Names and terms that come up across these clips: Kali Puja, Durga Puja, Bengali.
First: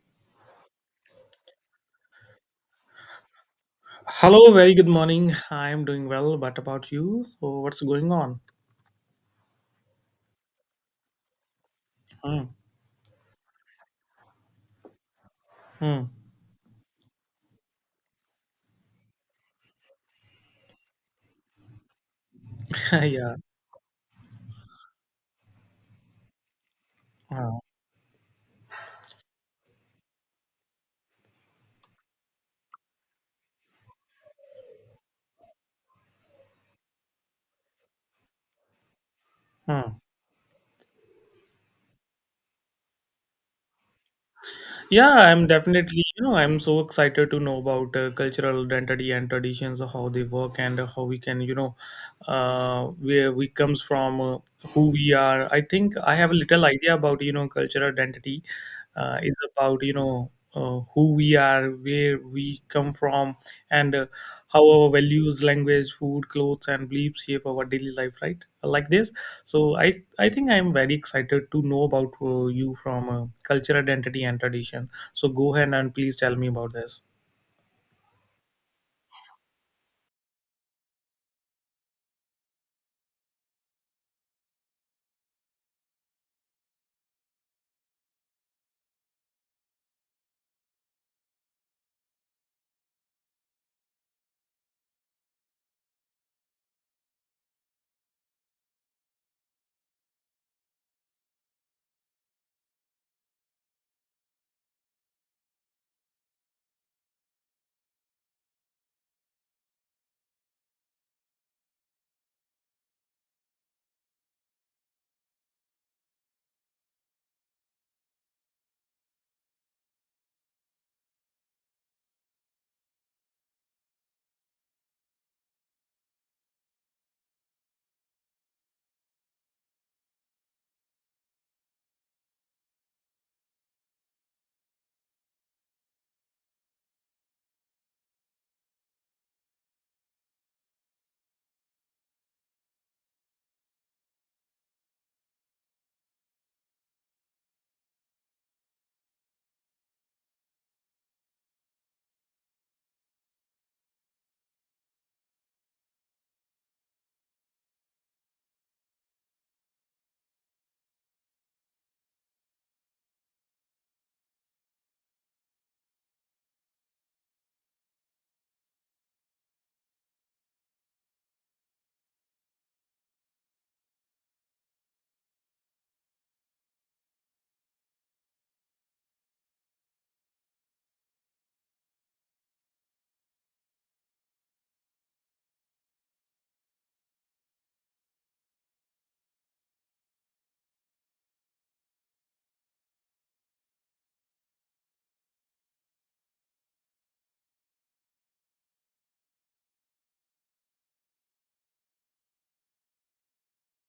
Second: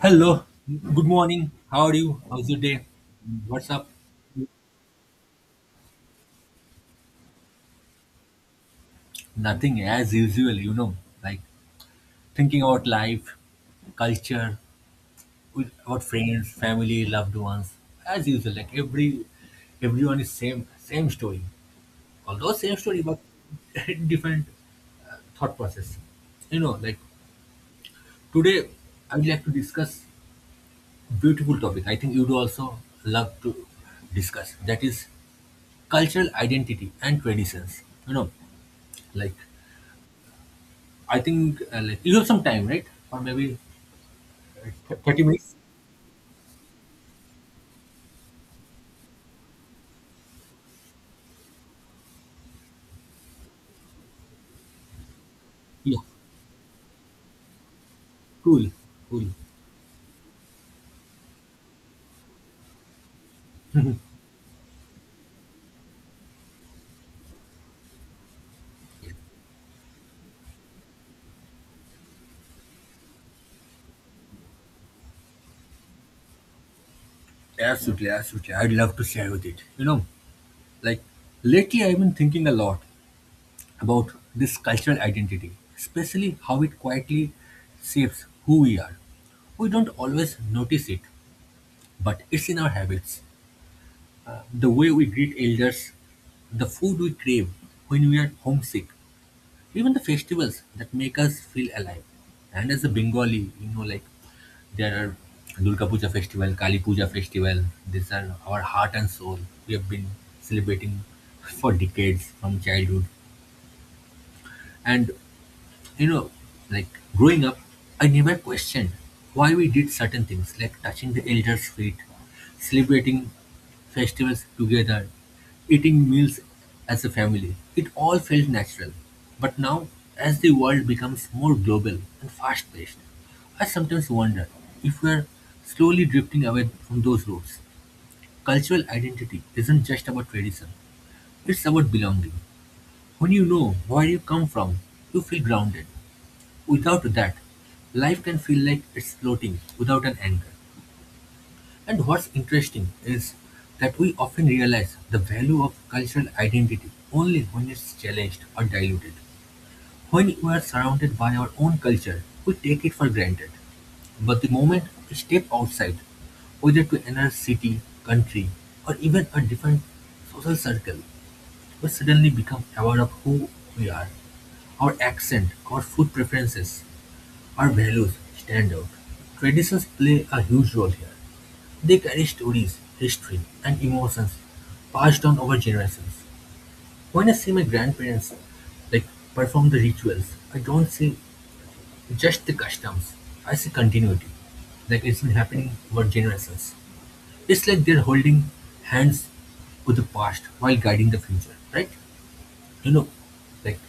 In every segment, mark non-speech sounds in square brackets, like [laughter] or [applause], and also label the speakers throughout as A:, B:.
A: Hello, good morning. How are you? How's your day? What's up?
B: Hello, very good morning. I'm doing well, but about you? So what's going on?
A: Nothing as usual, like
B: Hmm.
A: thinking about life, culture, with about
B: Hmm.
A: friends, family, loved ones. As usual, like everyone is same story. Although same story,
B: [laughs]
A: but
B: Yeah.
A: [laughs] different thought process. You know, like
B: Hmm.
A: today I would like to discuss beautiful topic. I think you'd also love to discuss. That is cultural identity and traditions. You know Like,
B: Hmm.
A: I think like you have some time, right? Or maybe
B: Yeah,
A: 30
B: I'm
A: minutes?
B: definitely, I'm so excited to know about cultural identity and traditions, how they work and how we can, uh, where we comes from, who we are. I think
A: Yeah,
B: I have a little idea about, cultural identity
A: cool, cool.
B: is about, who we are, where we come from, and how our values, language, food, clothes, and beliefs shape our daily life, right? Like
A: Yeah.
B: this. So I think I am very excited to know about you from culture, identity, and tradition. So go ahead and please tell me about this.
A: Absolutely, absolutely. I'd love to share with it. Like lately I've been thinking a lot about this cultural identity, especially how it quietly shapes who we are. We don't always notice it, but it's in our habits. The way we greet elders, the food we crave when we are homesick, even the festivals that make us feel alive. And as a Bengali, there are Durga Puja festival, Kali Puja festival. These are our heart and soul. We have been celebrating for decades from childhood, and you know, like growing up, I never questioned why we did certain things like touching the elders' feet, celebrating festivals together, eating meals as a family. It all felt natural. But now, as the world becomes more global and fast paced, I sometimes wonder if we are slowly drifting away from those roots. Cultural identity isn't just about tradition, it's about belonging. When you know where you come from, you feel grounded. Without that, life can feel like it's floating without an anchor. And what's interesting is that we often realize the value of cultural identity only when it's challenged or diluted. When we are surrounded by our own culture, we take it for granted. But the moment we step outside, whether to another city, country, or even a different social circle, we suddenly become aware of who we are. Our accent, our food preferences, our values stand out. Traditions play a huge role here. They carry stories, history, and emotions passed on over generations. When I see my grandparents like perform the rituals, I don't see just the customs. I see continuity. Like it's been happening over generations. It's like they're holding hands with the past while guiding the future, right? You know, like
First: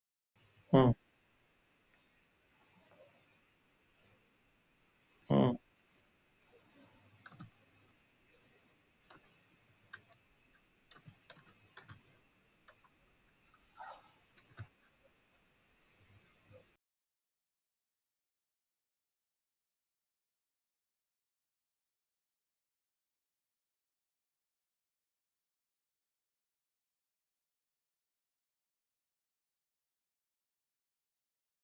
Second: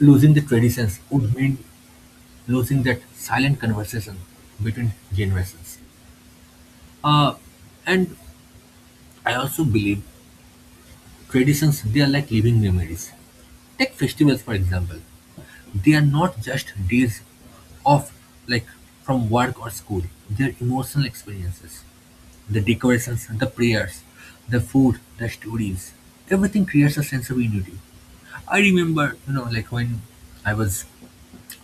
A: losing the
B: Hmm,
A: traditions would mean losing that silent conversation between
B: hmm.
A: generations. Uh, and I also believe traditions, they are like living memories. Take festivals, for example. They are not just days off, like from work or school. They are emotional experiences. The decorations, the prayers, the food, the stories. Everything creates a sense of unity. I remember, when I was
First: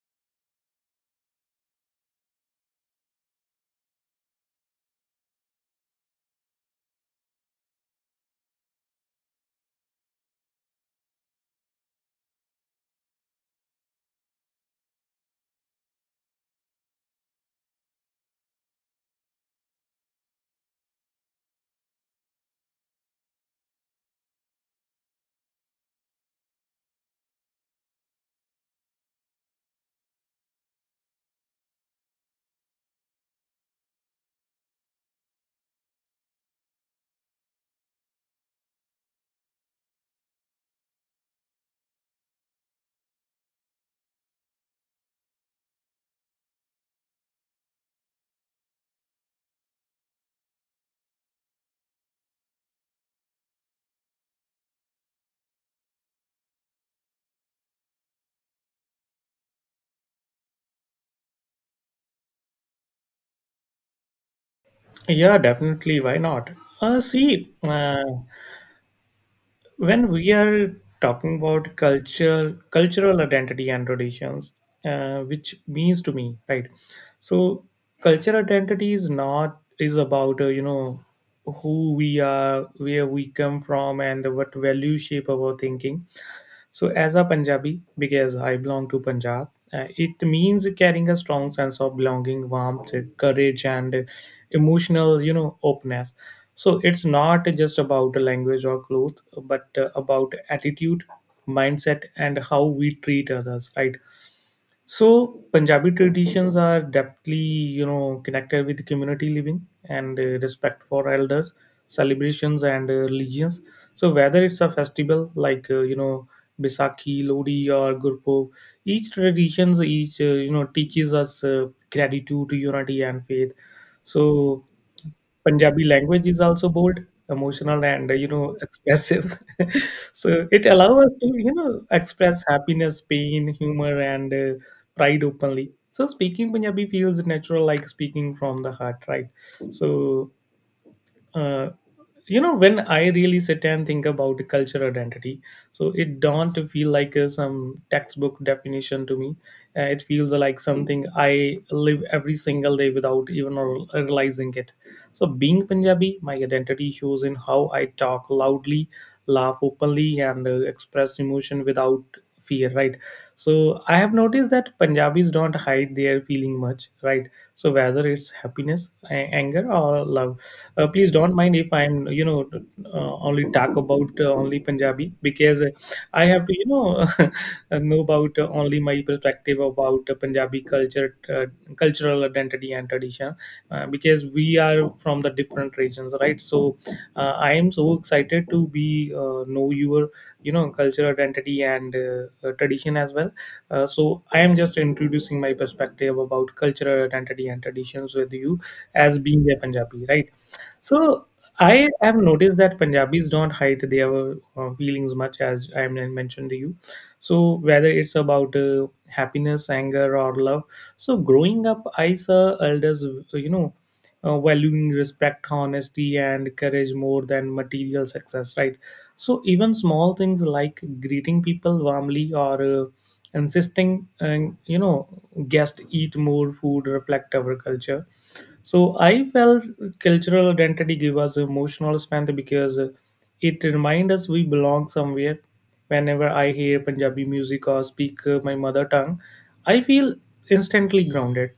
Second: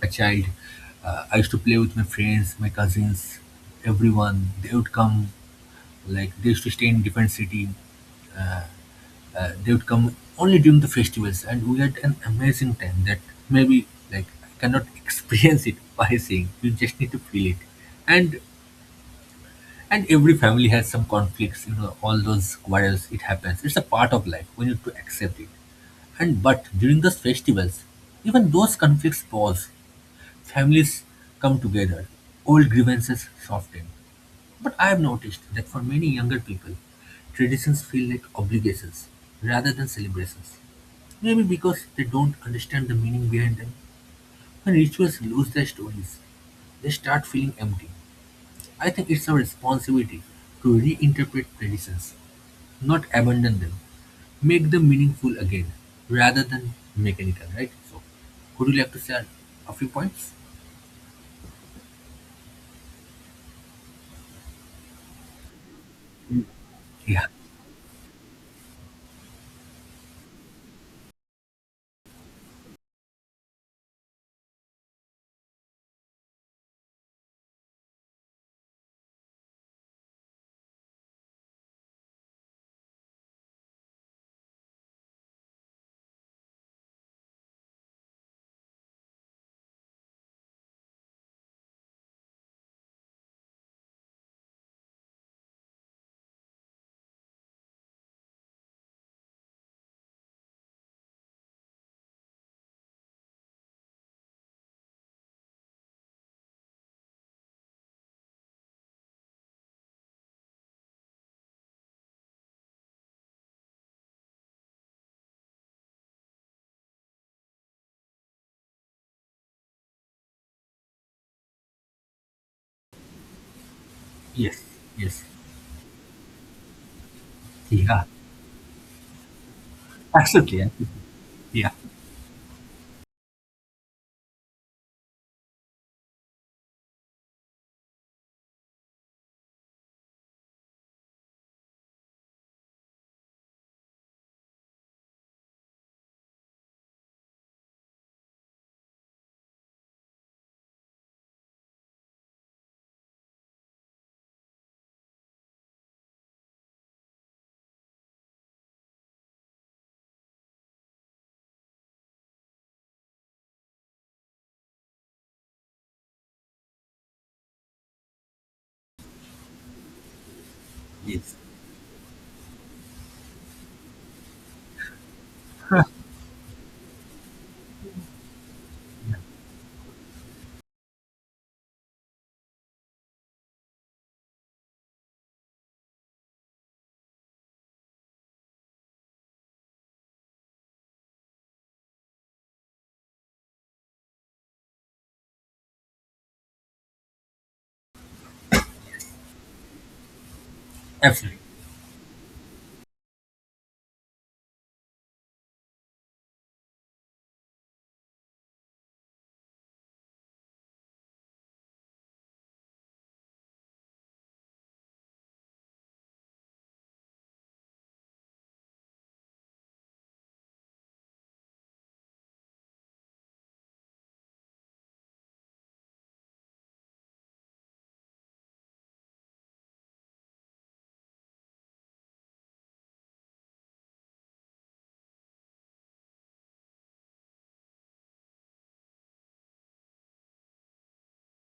A: a child, I used to play with my friends, my cousins, everyone. They would come, like, they used to stay in different city. They would come only during the festivals, and we had an amazing time that maybe like I cannot [laughs] experience it by saying. You just need to feel it, and every family has some conflicts. You know, all those quarrels. It happens. It's a part of life. We need to accept it. And but during those festivals, even those conflicts pause. Families come together. Old grievances soften. But I have noticed that for many younger people, traditions feel like obligations rather than celebrations. Maybe because they don't understand the meaning behind them. When rituals lose their stories, they start feeling empty. I think it's our responsibility to reinterpret traditions, not abandon them. Make them meaningful again rather than mechanical, right? So, would you like to share a few points?
B: Yeah, definitely. Why not?
A: Yeah.
B: See, when we are talking about culture, cultural identity and traditions, which means to me, right? So, culture identity is not is about who we are, where we come from, and what values shape our thinking. So, as a Punjabi, because I belong to Punjab, it means carrying a strong sense of belonging, warmth, courage, and emotional, openness. So, it's not just about language or clothes, but about attitude, mindset, and how we treat others, right? So Punjabi traditions are deeply, connected with community living and respect for elders, celebrations and religions. So whether it's a festival like Bisakhi, Lodi, or Gurpurab, each traditions each teaches us gratitude, unity, and faith.
A: Yes.
B: So
A: Yes.
B: Punjabi language is also bold, emotional,
A: Yeah.
B: and expressive. [laughs] So it
A: Absolutely.
B: allows us to
A: Yeah.
B: express happiness, pain, humor, and pride openly. So speaking Punjabi feels natural, like speaking from the heart, right? So uh, when I really sit and think about cultural identity, so it don't feel like some textbook definition to me. It feels like something I live every single day without even realizing it. So being Punjabi, my identity shows in how I talk loudly, laugh openly, and express emotion without fear, right? So I have noticed that Punjabis don't hide their feeling much, right? So whether it's happiness, anger, or love. Please don't
A: Yes.
B: mind if I'm, only talk about only Punjabi because I have to, [laughs] know about only my perspective about Punjabi culture, cultural identity and tradition, because we are from the different regions, right? So I am so excited to be know your, cultural identity and tradition as well. So I am just introducing my perspective about cultural identity and traditions with you as being a Punjabi, right? So
A: Absolutely.
B: I have noticed that Punjabis don't hide their feelings much, as I mentioned to you. So whether it's about happiness, anger, or love. So growing up, I saw elders, you know, valuing respect, honesty, and courage more than material success, right? So even small things like greeting people warmly or insisting, and guests eat more food reflect our culture. So I felt cultural identity give us emotional strength because it reminds us we belong somewhere. Whenever I hear Punjabi music or speak my mother tongue, I feel instantly grounded.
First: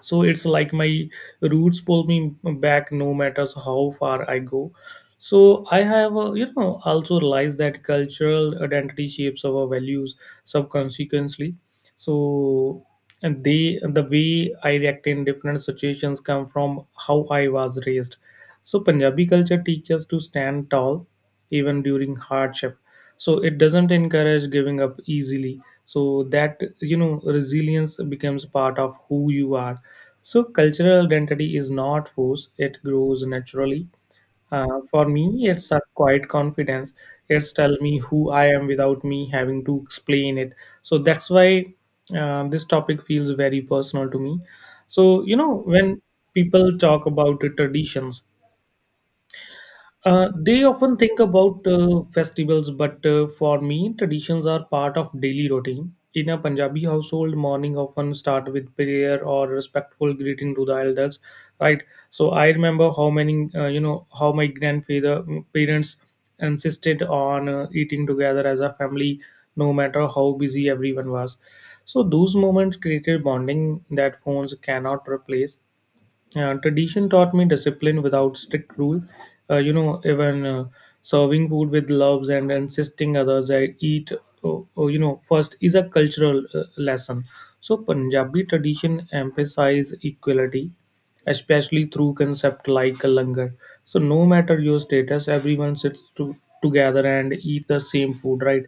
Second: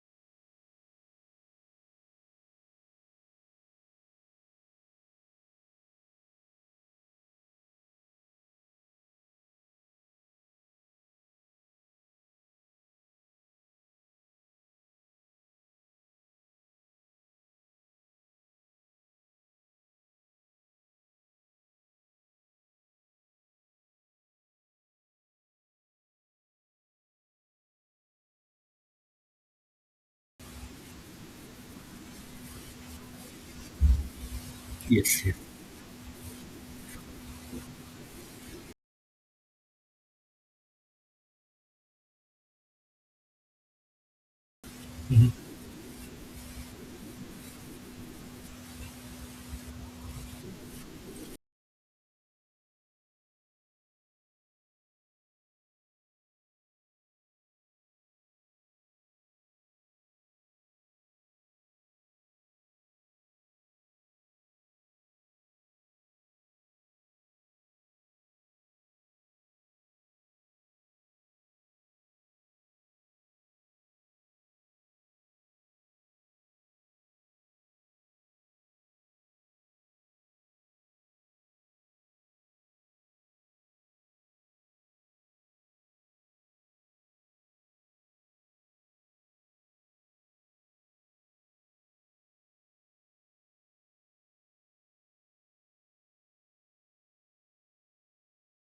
B: So it's like my roots pull me back no matter how far I go. So I have, also realized that cultural identity shapes our values subconsciously. So and they the way I react in different situations come from how I was raised. So Punjabi culture teaches to stand tall even during hardship. So it doesn't encourage giving up easily. So that, you know resilience becomes part of who you are. So cultural identity is not forced, it grows naturally. For
A: Yes, yes.
B: me, it's a quiet confidence. It's tell me who I am without me having to explain it. So that's why this topic feels very personal to me. So when people talk about the traditions, they often think about festivals, but for me, traditions are part of daily routine. In a Punjabi household, morning often start with prayer or respectful greeting to the elders, right? So I remember how many, how my grandfather parents insisted on eating together as a family, no matter how busy everyone was. So those moments created bonding that phones cannot replace. Yeah, tradition taught me discipline without strict rule. Even serving food with loves and insisting others I eat, oh, first is a cultural lesson. So Punjabi tradition emphasize equality, especially through concept like a langar. So no matter your status, everyone sits together and eat the same food, right?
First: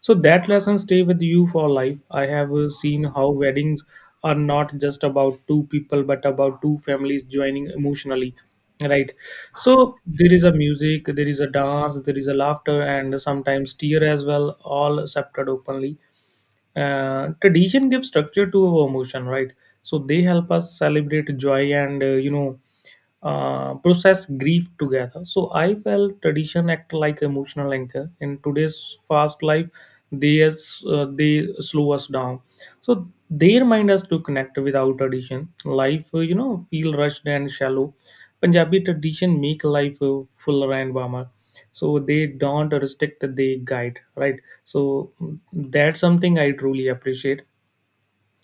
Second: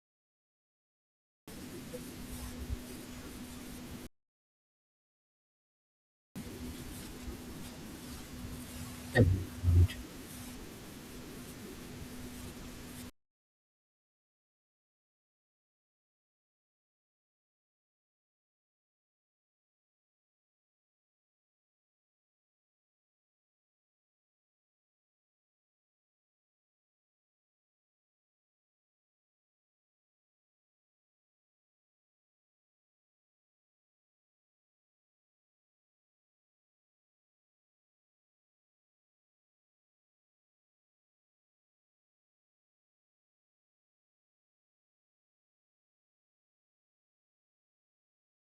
B: So that lesson stay with you for life. I have seen how weddings are not just about two people but about two families joining emotionally, right?
A: Agreed.
B: So there is a music, there is a dance, there is a laughter, and sometimes tear as well, all accepted openly. Tradition gives structure to our emotion, right? So they help us celebrate joy and process grief together. So I felt tradition act like emotional anchor. In today's fast life, they they slow us down. So they remind us to connect without tradition. Life, feel rushed and shallow. Punjabi tradition make life fuller and warmer. So they don't restrict, they guide, right? So that's something I truly appreciate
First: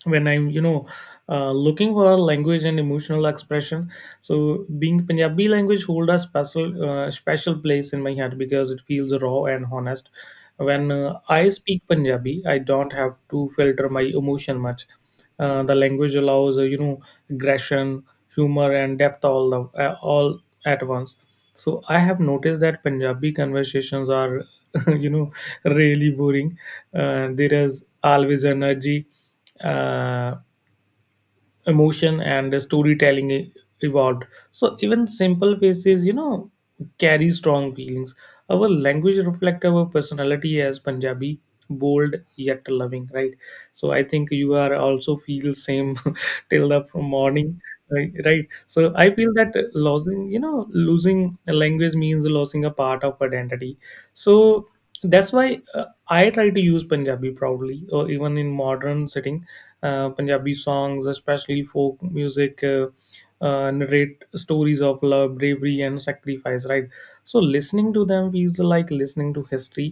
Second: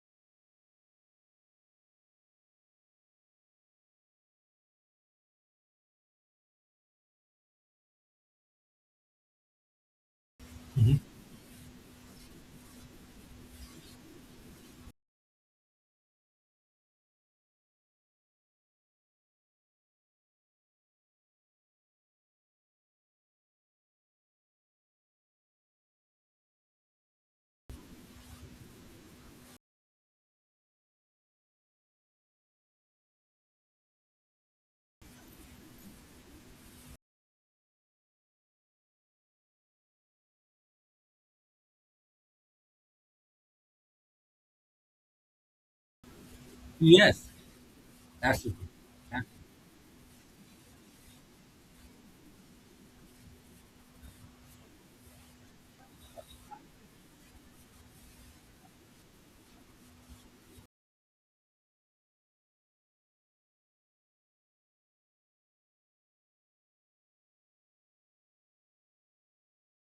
B: when I'm looking for a language and emotional expression. So being Punjabi, language hold a special special place in my heart because it feels raw and honest. When
A: Mhm.
B: I speak Punjabi, I don't have to filter my emotion much. The language allows aggression, humor, and depth all at once. So I have noticed that Punjabi conversations are [laughs] you know really boring. There is always energy, uh, emotion, and storytelling evolved. So even simple faces, carry strong feelings. Our language reflect our personality as Punjabi, bold yet loving, right? So I think you are also feel same [laughs] till the from
A: Yes,
B: morning, right? Right?
A: absolutely.
B: So I
A: Yeah,
B: feel that losing, losing a language means losing a part of identity. So that's why I try to use Punjabi proudly or even in modern setting. Punjabi songs, especially folk music, narrate stories of love, bravery, and sacrifice, right? So listening to them feels like listening to history.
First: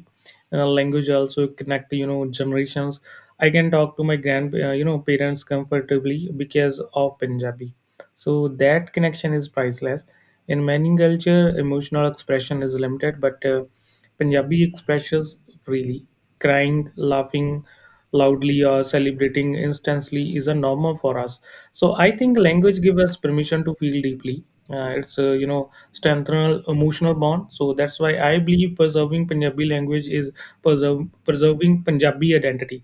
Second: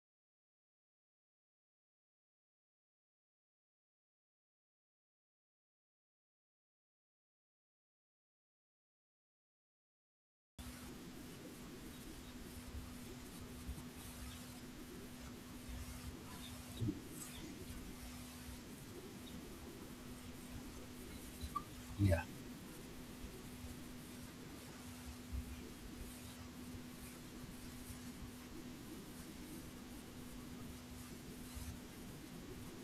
B: Language also connect, generations. I can talk to my grand parents comfortably because of Punjabi. So that connection is priceless. In many culture, emotional expression is limited, but Punjabi expresses freely. Crying, laughing loudly, or celebrating instantly is a normal for us. So I
A: yeah,
B: think language gives us permission to feel deeply. It's strengthen emotional bond. So that's why I believe preserving Punjabi language is preserving Punjabi identity.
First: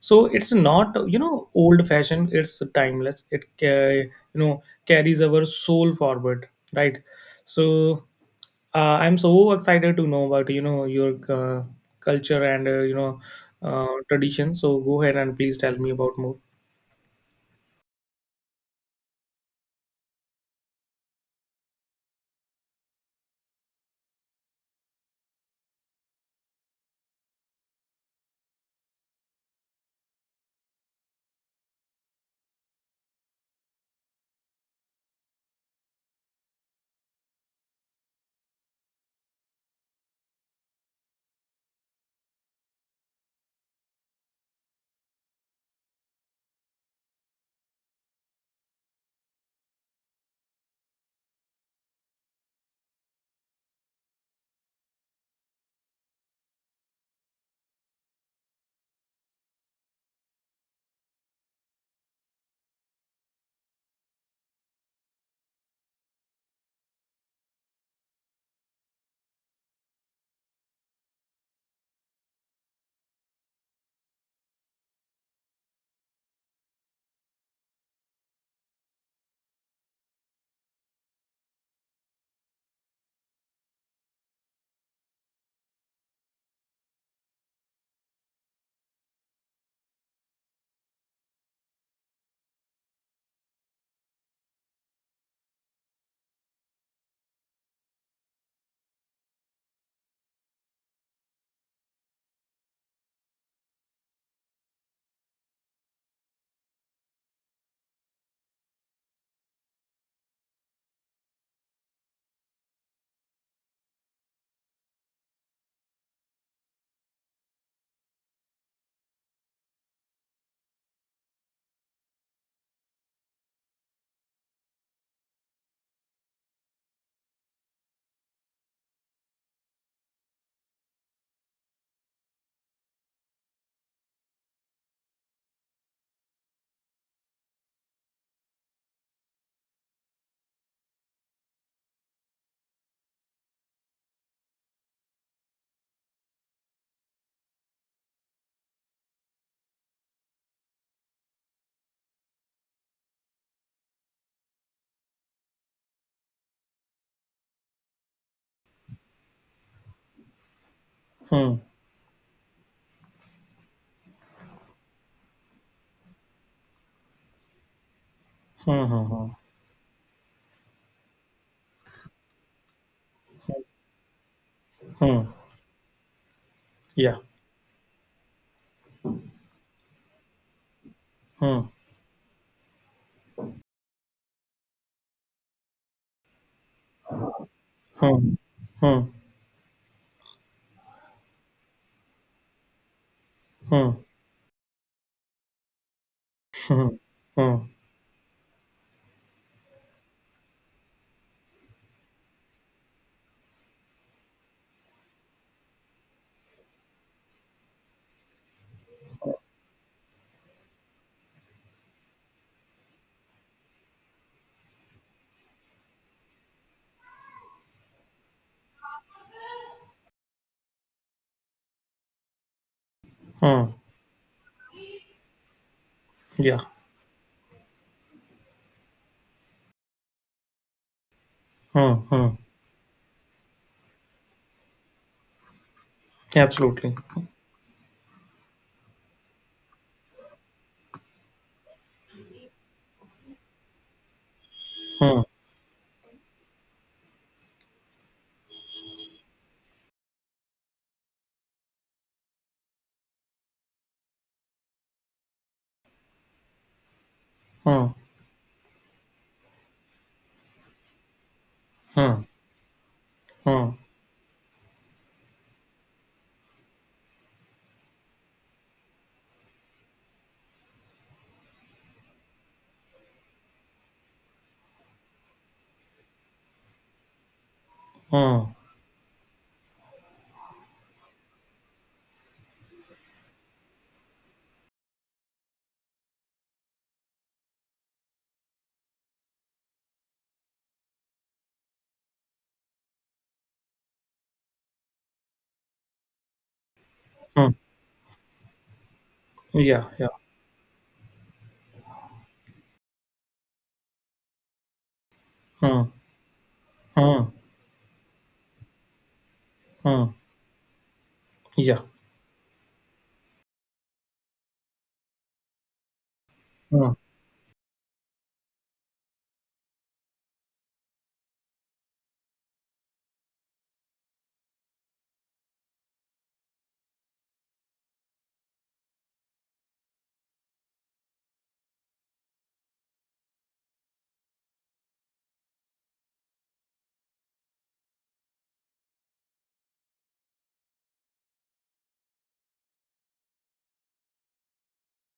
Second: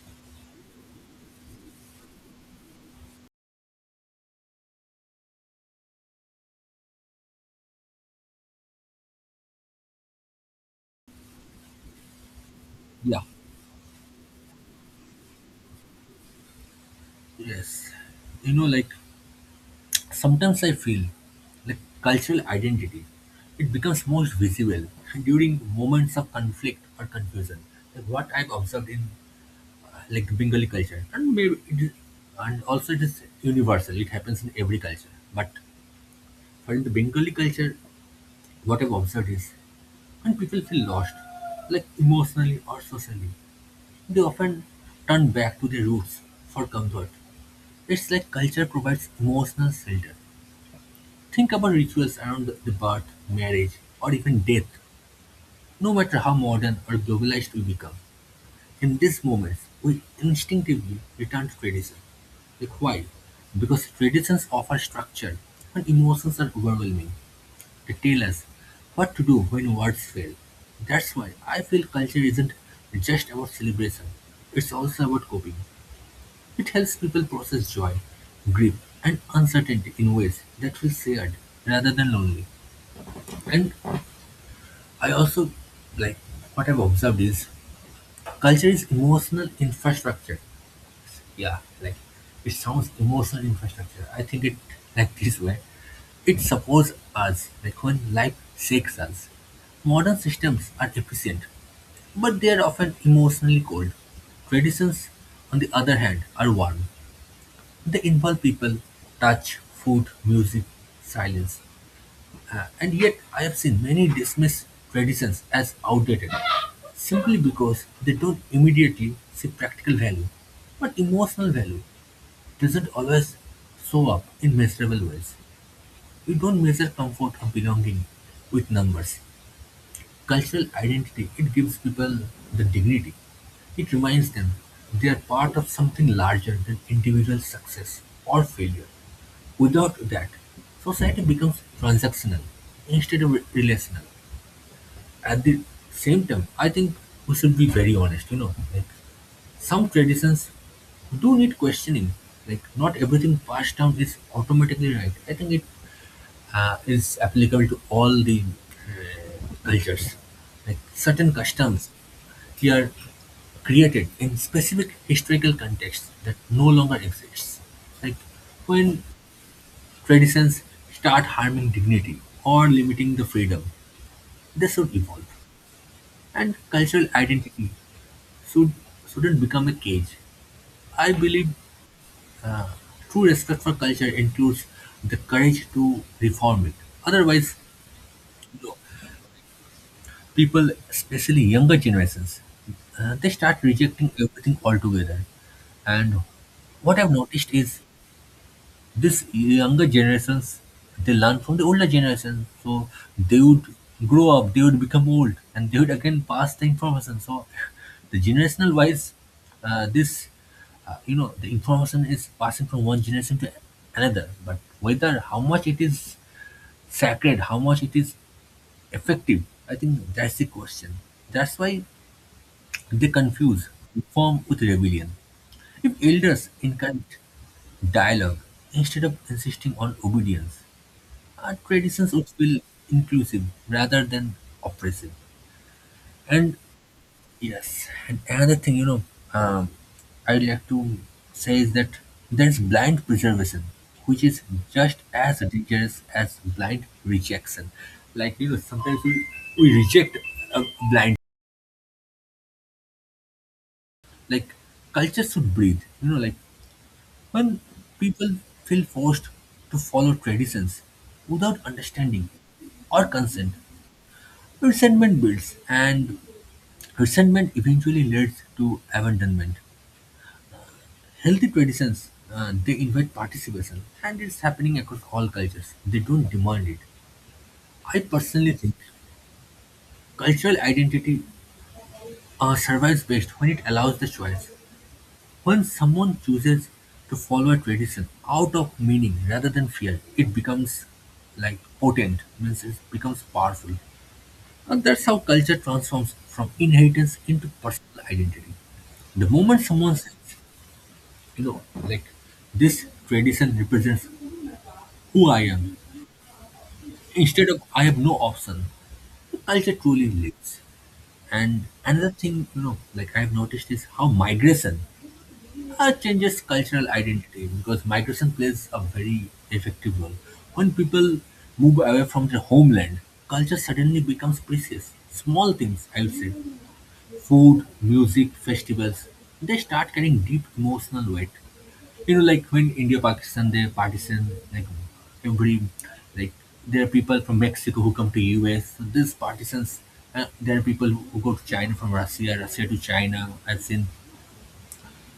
B: So it's not old fashioned, it's timeless. It carries our soul forward, right? So I'm so excited to know about your culture and
A: yeah.
B: tradition. So go ahead and please tell me about more.
A: Yes. You know, like sometimes I feel like cultural identity, it becomes most visible during moments of conflict or confusion. Like what I've observed in like Bengali culture, and maybe it is, and also it is universal. It happens in every culture. But for in the Bengali culture, what I've observed is when people feel lost, like emotionally or socially, they often turn back to their roots for comfort. It's like culture provides emotional shelter. Think about rituals around the birth, marriage, or even death, no matter how modern or globalized we become. In these moments, we instinctively return to tradition. Like why? Because traditions offer structure and emotions are overwhelming. They tell us what to do when words fail. That's why I feel culture isn't just about celebration, it's also about coping. It helps people process joy, grief, and uncertainty in ways that feel shared rather than lonely. And I also like what I've observed is culture is emotional infrastructure. Yeah, like it sounds emotional infrastructure. I think it like this way. It supports us like when life shakes us. Modern systems are efficient, but they are often emotionally cold. Traditions, on the other hand, are warm. They involve people, touch, food, music, silence. And yet, I have seen many dismiss traditions as outdated simply because they don't immediately see practical value. But emotional value doesn't always show up in measurable ways. We don't measure comfort or belonging with numbers. Cultural identity, it gives people the dignity. It reminds them they are part of something larger than individual success or failure. Without that, society becomes transactional instead of relational. At the same time, I think we should be very honest, some traditions do need questioning. Like not everything passed down is automatically right. I think it is applicable to all the cultures. Like certain
B: Hmm.
A: customs they are created in specific historical contexts that no longer exists. Like
B: Hmm.
A: when
B: Hmm. Hmm.
A: traditions start harming dignity or limiting the freedom, they should evolve.
B: Hmm.
A: And cultural
B: Yeah.
A: identity should, shouldn't become a cage. I believe
B: Hmm.
A: uh, true respect for culture includes the courage to reform it. Otherwise,
B: Hmm.
A: you know,
B: Hmm.
A: people, especially younger generations, they start
B: Hmm.
A: rejecting everything altogether. And
B: Hmm.
A: what I've
B: Hmm.
A: noticed is this younger generations, they learn from the older generation. So they would grow up, they would become old, and they would again pass the information. So the generational wise, uh, this, you know, the information is passing from one generation to another. But whether how much it is sacred, how much it is effective, I think that's the question. That's why they confuse
B: Hmm.
A: reform with rebellion. If elders
B: Yeah.
A: encourage dialogue instead of insisting on obedience, our
B: Hmm.
A: traditions
B: Hmm.
A: would feel inclusive rather than oppressive. And
B: Absolutely.
A: yes, and another thing, you know, um, I'd like to say is that there's blind preservation, which is just
B: Hmm.
A: as dangerous as blind rejection. Like, you know, sometimes we reject a blind, like, culture should breathe. You know, like, when
B: Hmm.
A: people feel forced to follow traditions without
B: Hmm.
A: understanding or consent,
B: Hmm.
A: resentment builds and resentment eventually leads to abandonment. Healthy traditions, they invite participation, and it's happening across all cultures. They don't demand it. I
B: Hmm.
A: personally think cultural identity survives best when it allows the choice. When someone chooses to follow a tradition out of meaning rather than fear, it becomes like potent, means it becomes powerful. And that's how culture transforms from inheritance into
B: Hmm.
A: personal identity. The moment
B: Yeah,
A: someone
B: yeah.
A: says, you know, like this tradition represents who I am.
B: Hmm. Hmm.
A: Instead of I have no option, the culture truly
B: Mm,
A: lives. And
B: yeah.
A: another thing, I've noticed is how migration changes cultural
B: Hmm.
A: identity because migration plays a very effective role. When people move away from their homeland, culture suddenly becomes precious. Small things, I would say, food, music, festivals, they start carrying deep emotional weight. When India Pakistan they partition, like every like there are people from Mexico who come to US. So these partitions, there are people who go to China from Russia, Russia to China. I've seen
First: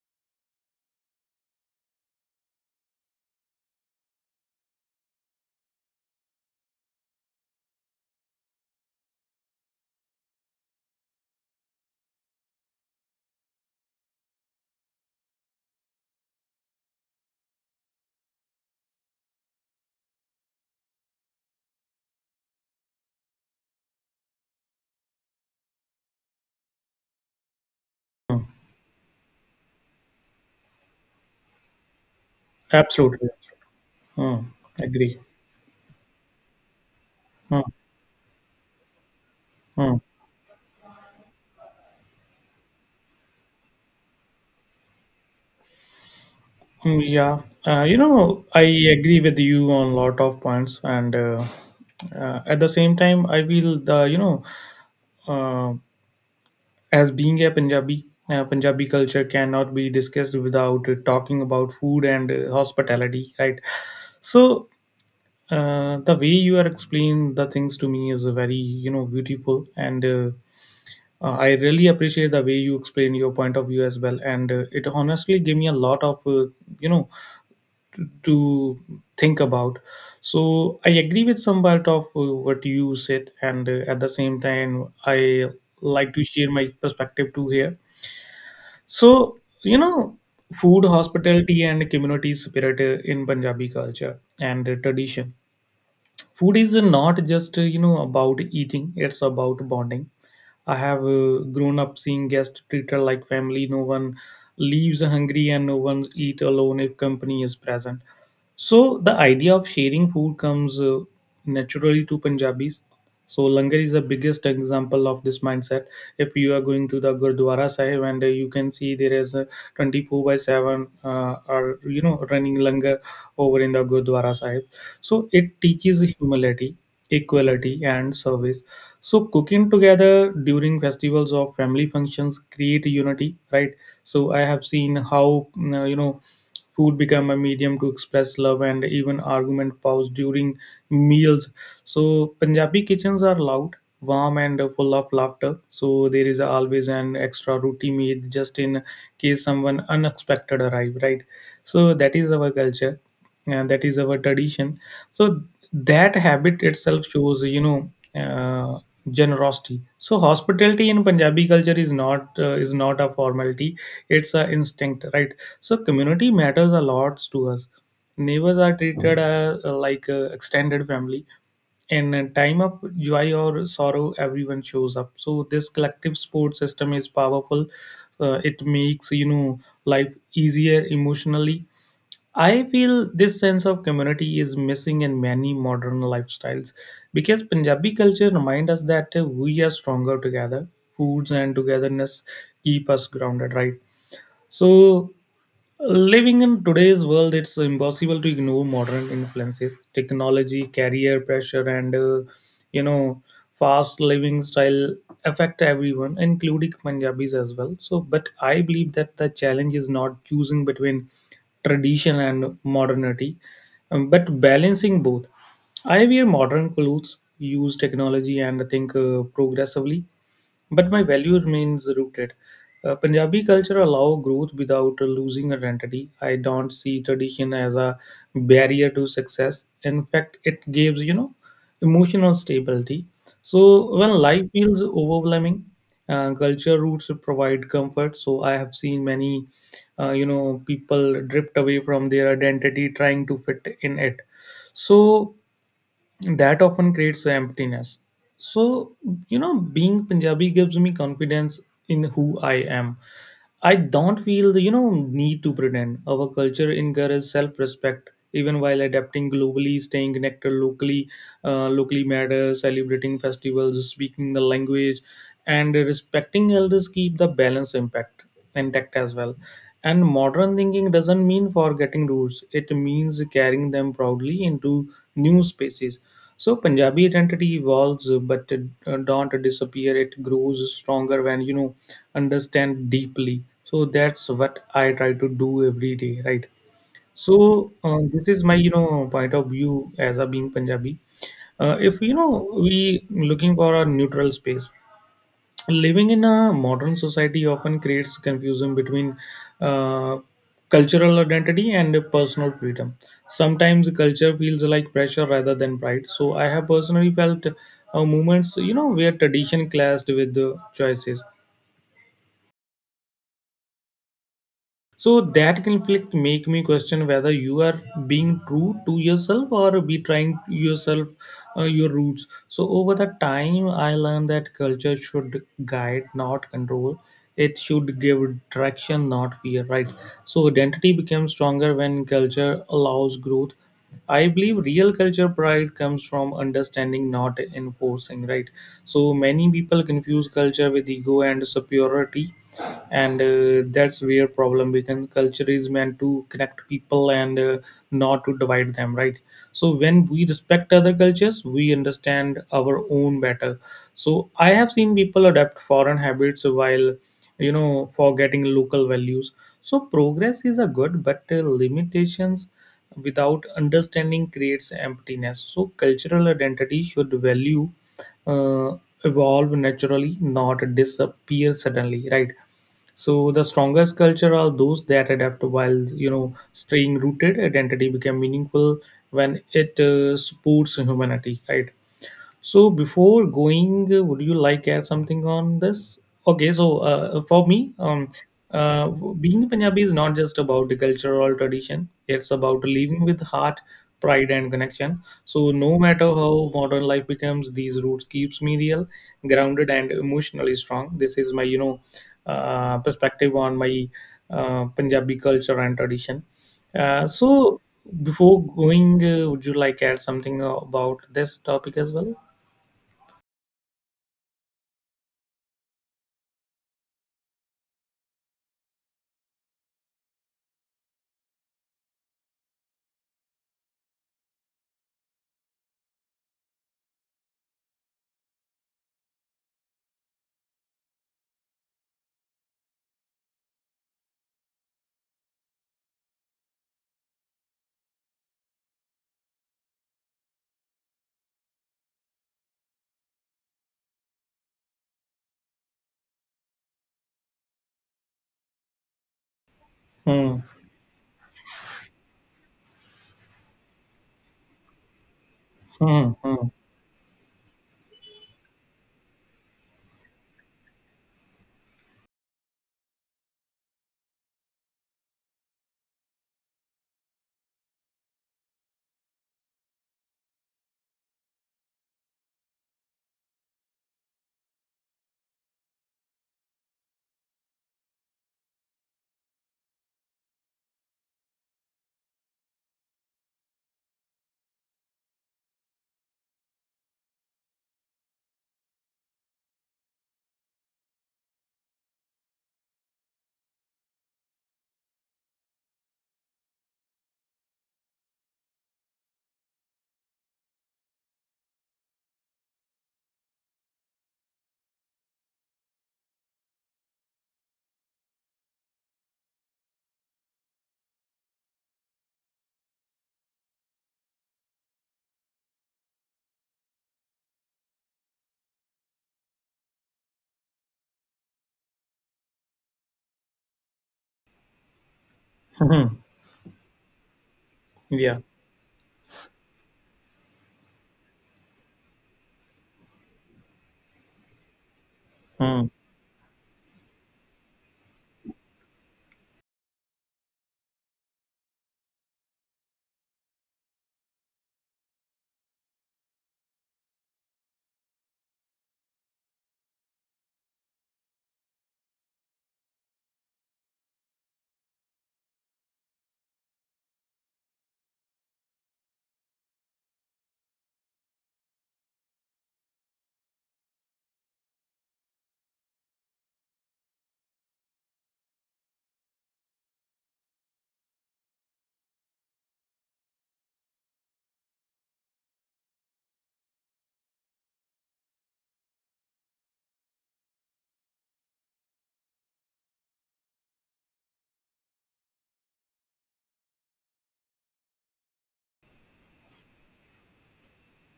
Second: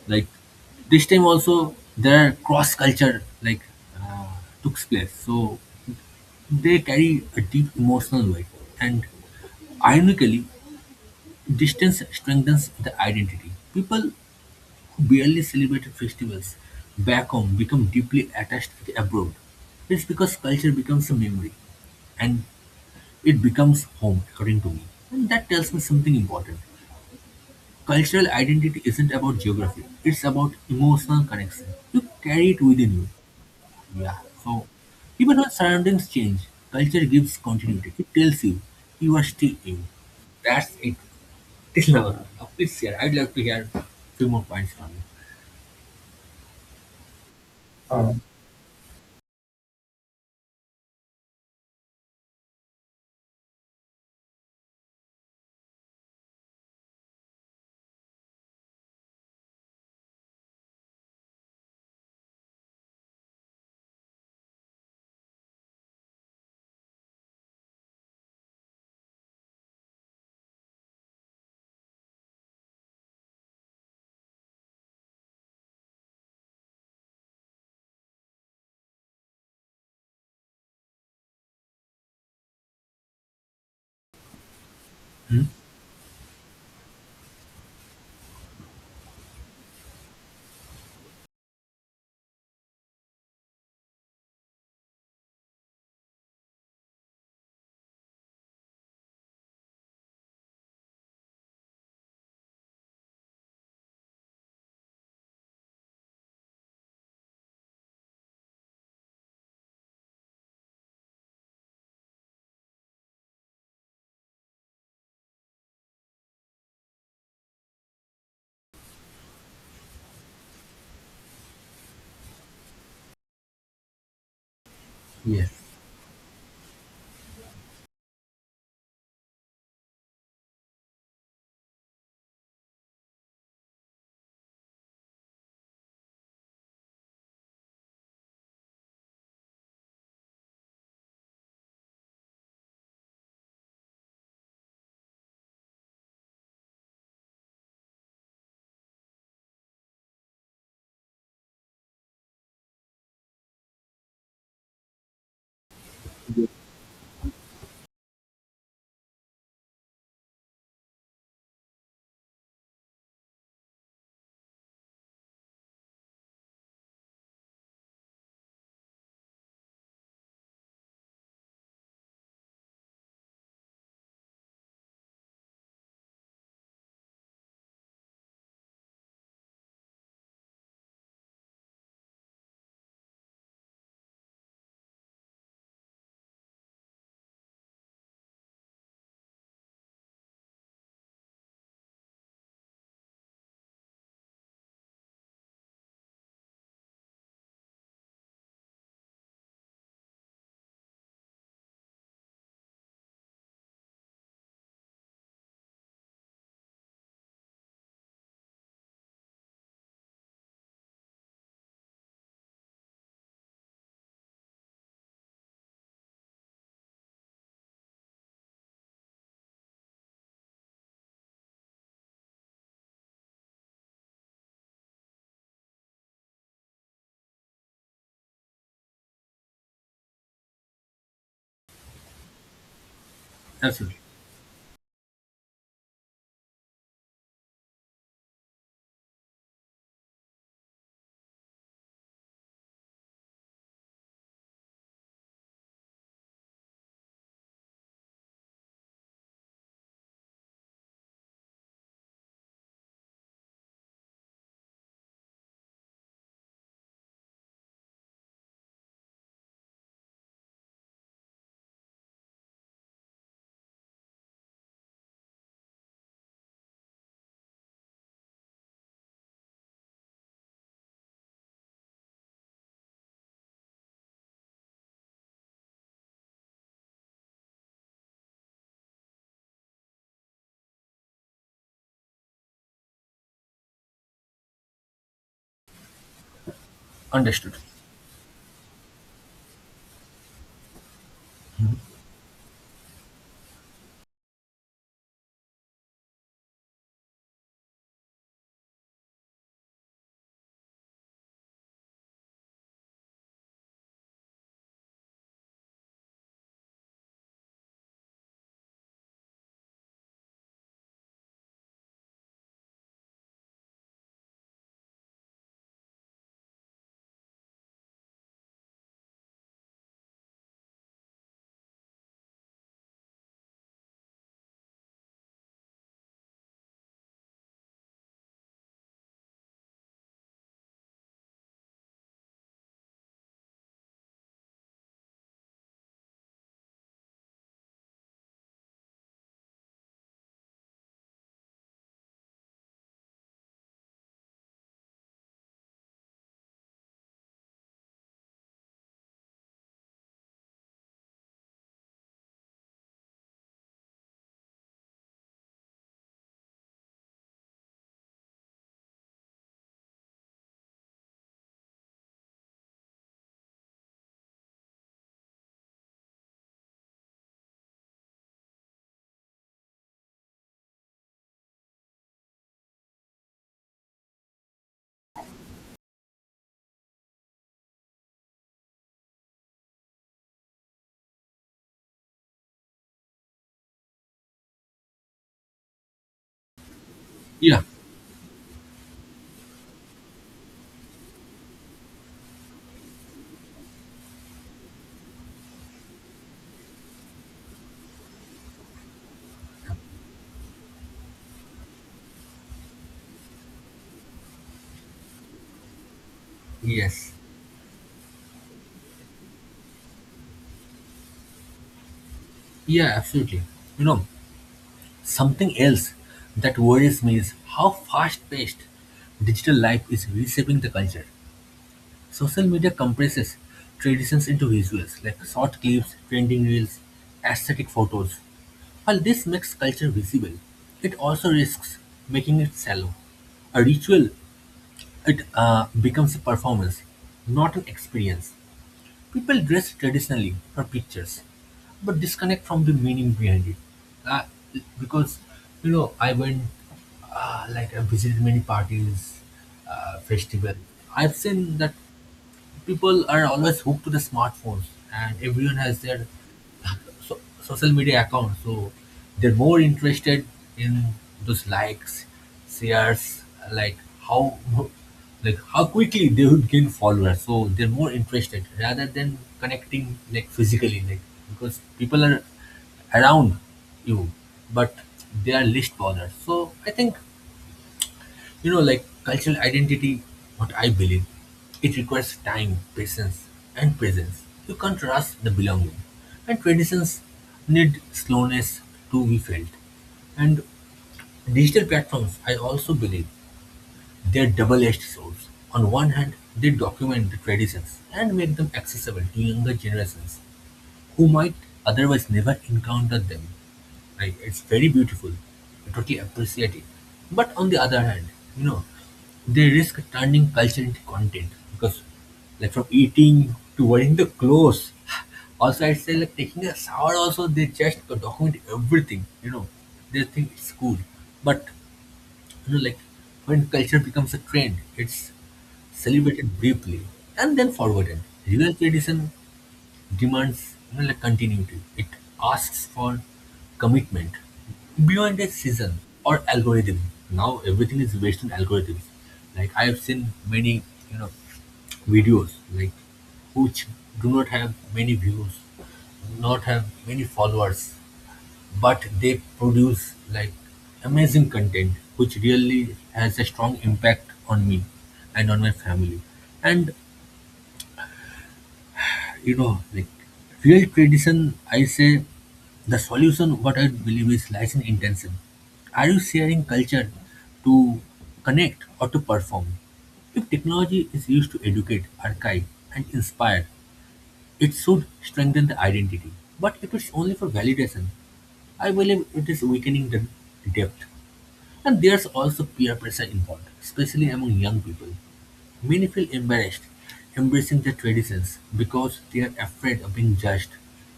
A: like this time also there are cross culture like uh, took place. So they carry a deep emotional weight and ironically distance strengthens the identity. People who barely celebrated festivals back home become deeply attached with abroad. It's because culture becomes a memory and it becomes home, according to me. And that tells me something important. Cultural
B: Mm,
A: identity isn't about geography, it's about emotional connection. You carry it within you.
B: absolutely.
A: Yeah.
B: Hmm.
A: So
B: Agree.
A: even when surroundings change, culture gives
B: Hmm.
A: continuity. It tells you you are still you.
B: Hmm.
A: That's it. It's an hour. Please, yeah, I'd like to hear few more points from you.
B: Mm, yeah. I agree with you on a lot of points, and at the same time, I feel uh, as being a Punjabi, Punjabi culture cannot be discussed without talking about food and hospitality, right? So the way you are explaining the things to me is very beautiful and. I really appreciate the way you explain your point of view as well, and it honestly gave me a lot of you know to think about. So I agree with some part of what you said, and at the same time,
A: Hmm?
B: I like to share my perspective too here. So food, hospitality, and community spirit in Punjabi culture and tradition, food is not just about eating, it's about bonding. I have grown up seeing guests treated like family. No one leaves hungry and no one eat alone if company is present. So the idea of sharing food comes naturally to Punjabis. So langar is the biggest example of this mindset. If you are going to the Gurdwara Sahib and you can see there is a 24 by 7 or running langar over in the Gurdwara Sahib. So
A: Yes,
B: it teaches humility, equality, and service. So cooking together during festivals or family functions create unity, right? So I have seen how food become a medium to express love and even argument pause during meals. So Punjabi kitchens are loud, warm, and full of laughter. So there is always an extra roti made just in case someone unexpected arrive, right? So that is our culture and that is our tradition. So that habit itself shows uh, generosity. So hospitality in punjabi culture is not a formality. It's an instinct, right? So community matters a lot to us. Neighbors are treated like extended family. In a time of joy or sorrow, everyone shows up. So this collective support system is powerful. It makes life easier emotionally. I feel this sense of community is missing in many modern lifestyles, because Punjabi culture reminds us that we are stronger together. Foods and togetherness keep us grounded, right? So, living in today's world, it's impossible to ignore modern influences, technology, career pressure, and you know, fast living style affect everyone, including Punjabis as well. So, but I believe that the challenge is not choosing between tradition and modernity, but balancing both. I wear modern clothes, use technology, and think progressively, but my value remains rooted. Punjabi culture allow growth without losing identity. I don't see tradition as a barrier to success. In fact, it gives emotional stability. So
A: absolutely.
B: when life feels overwhelming, culture roots provide comfort. So I have seen many, people drift away from their identity trying to fit in it. So that often creates emptiness. So being punjabi gives me confidence in who I am. I don't feel the need to pretend. Our culture encourages self-respect even while adapting globally, staying connected locally. Locally matters, celebrating festivals, speaking the language, and respecting elders keep the balance impact intact as well. And modern thinking doesn't mean forgetting roots; it means carrying them proudly into new spaces. So Punjabi identity evolves, but it don't disappear. It grows stronger when understand deeply. So that's what I try to do every day, right?
A: Understood.
B: So this is my point of view as a being Punjabi. If we looking for a neutral space, living in a modern society often creates confusion between uh, cultural identity and personal freedom. Sometimes culture feels like pressure rather than pride. So I have personally felt moments where tradition clashed with the choices. So that conflict make me question whether you are being true to yourself or be trying yourself your roots. So over the time, I learned that culture should guide, not control. It should give direction, not fear. Right. So identity becomes stronger when culture allows growth. I believe real culture pride comes from understanding, not enforcing, right? So many people confuse culture with ego and superiority, and that's where problem becomes. Culture is meant to connect people and not to divide them, right? So when we respect other cultures, we understand our own better. So I have seen people adapt foreign habits while, forgetting local values. So progress is a good, but limitations without understanding creates emptiness. So, cultural identity should value uh, evolve naturally, not disappear suddenly, right? So, the strongest culture are those that adapt while staying rooted. Identity become meaningful when it supports humanity, right? So before going, would you like add something on this? Okay, so for
A: Yeah.
B: me, being Punjabi is not just about the culture or tradition. It's about living with heart, pride, and connection. So no matter how modern life becomes, these roots keeps me real, grounded, and emotionally strong. This is my, perspective on my Punjabi culture and tradition. Uh,
A: Yes.
B: so before going, would you like add something about this topic as well?
A: Yeah, absolutely. You know, something else that worries me is how fast paced digital life is reshaping the culture. Social media compresses traditions into visuals like short clips, trending reels, aesthetic photos. While this makes culture visible, it also risks making it shallow. A ritual It becomes a performance, not an experience. People dress traditionally for pictures, but disconnect from the meaning behind it. Uh, because, you know, I went, like, I visited many parties,
B: Hmm.
A: festivals. I've seen that people are always hooked to the smartphones and everyone has their
B: Hmm. Hmm.
A: social media account, so they're more interested in those likes, shares, like how like how quickly they would gain followers, so they're more interested rather than connecting like physically, like because people are around you but they are least bothered. So I think you know, like cultural identity, what I believe, it requires time, patience, and presence. You can't rush the belonging. And traditions need slowness to be felt. And digital platforms, I also believe, they're double-edged swords. On one hand, they document the traditions and make them accessible to younger generations who might otherwise never encounter them. Like, it's very beautiful. I totally appreciate it. But on the other hand, you know, they risk turning culture into content because, like, from eating to wearing the clothes. [laughs] Also, I'd say, like, taking a shower, also, they just document everything, you know. They think it's cool. But, you know, like, when culture becomes a trend, it's
B: Hmm.
A: celebrated briefly and then forgotten.
B: Yeah.
A: Real tradition demands you know, like continuity. It asks for commitment beyond a
B: Hmm.
A: season or algorithm. Now everything is based on algorithms. Like I have seen many, you know, videos like which do not have many views, not have many followers, but they produce like amazing content which really has a strong impact on me and on my family. And you know, like real tradition, I say the solution, what I believe is lies in intention. Are you sharing culture to connect or to perform? If technology is used to educate, archive, and inspire, it should strengthen the identity. But if it's only for validation, I believe it is weakening the depth. And there's also peer pressure involved, especially among young people. Many feel embarrassed embracing their traditions because they are afraid of being judged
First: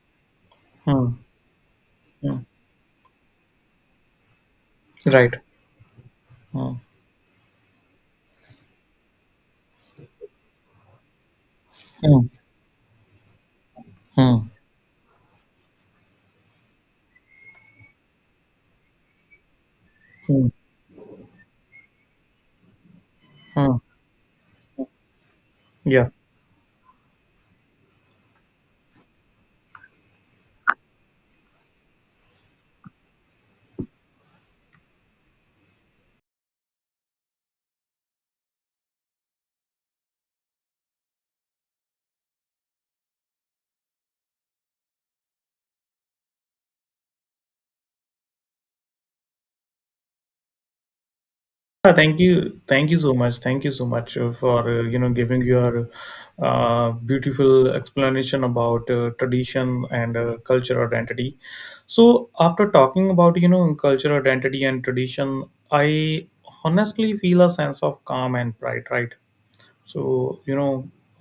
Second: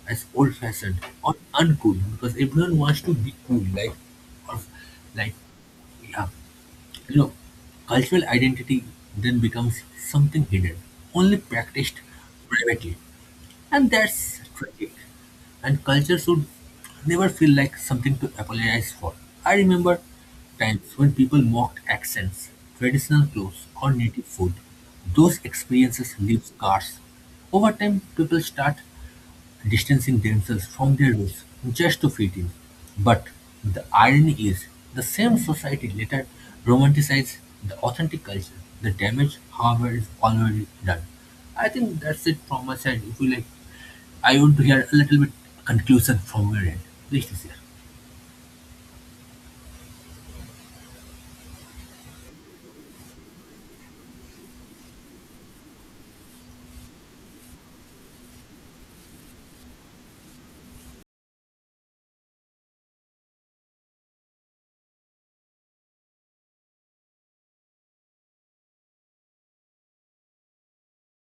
A: as old fashioned
B: Hmm.
A: or uncool because
B: Hmm.
A: everyone wants to be cool, like or
B: Right.
A: like yeah.
B: Hmm.
A: You know, cultural identity then becomes something hidden, only practiced
B: Hmm.
A: privately. And that's
B: Hmm.
A: tragic. And culture should never feel like something to apologize for. I remember
B: Hmm.
A: times when people mocked accents, traditional clothes,
B: Hmm.
A: or native food. Those
B: Yeah.
A: experiences leave scars. Over time, people start distancing themselves from their roots just to fit in. But the irony is, the same society later romanticized the authentic culture. The damage, however, is already done. I think that's it from my side. If you like, I want to hear a little bit conclusion from your end. Please,
B: Thank you. Thank you so much. Thank you so much for giving your beautiful explanation about tradition and cultural identity. So after talking about cultural identity and tradition, I honestly feel a sense of calm and pride. Right. So you know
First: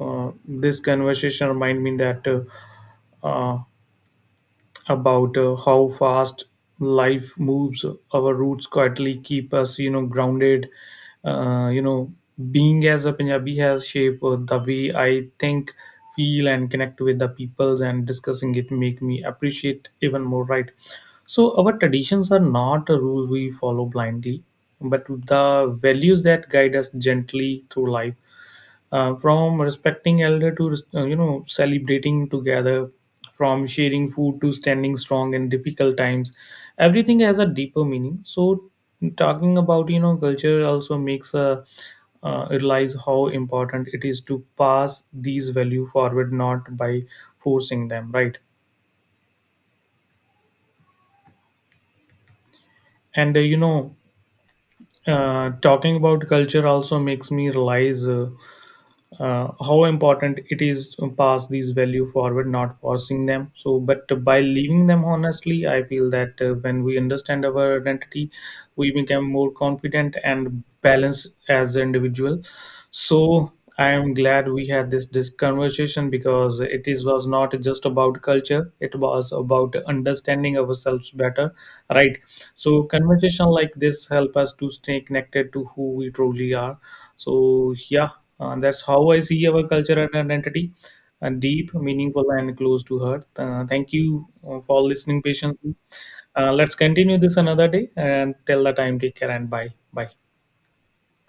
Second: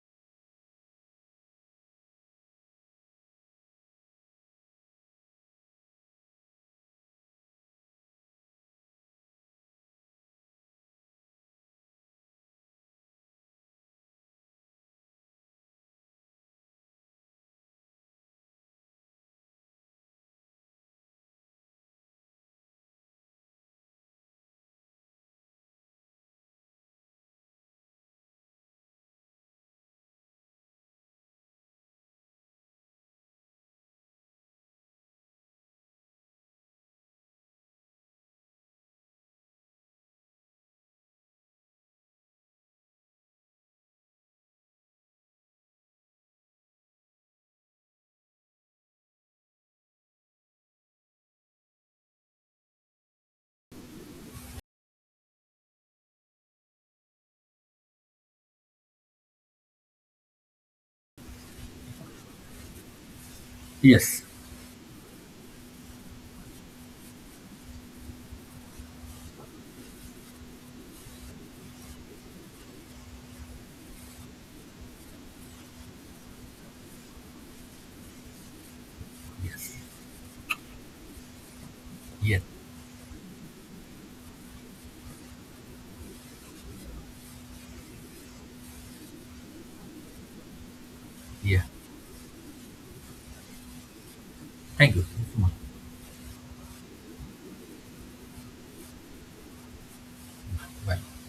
B: uh, this conversation remind me that. Uh, about how fast life moves, our roots quietly keep us grounded. Uh, you know being as a punjabi has shaped the way I think, feel, and connect with the peoples, and discussing it make me appreciate even more, right? So our traditions are not a rule we follow blindly, but the values that guide us gently through life, from respecting elder to celebrating together, from sharing food to standing strong in difficult times, everything has a deeper meaning. So talking about culture also makes a realize how important it is to pass these value forward, not by forcing them, right? And talking about culture also makes me realize how important it is to pass these value forward, not forcing them. So but
A: yes,
B: by leaving them, honestly I feel that when we understand our identity, we become more confident and balanced as an individual. So I am glad we had this conversation, because it is was not just about culture. It was
A: yes,
B: about understanding ourselves better, right?
A: yes,
B: So conversation like this help us to stay connected to who we truly are. So yeah, that's how I see our culture and identity,
A: yeah.
B: deep, meaningful, and close to heart. Thank you for
A: Thank you.
B: listening
A: Thank you so much.
B: patiently. Let's continue this another day. And till the time, take care and bye. Bye.
A: Bye.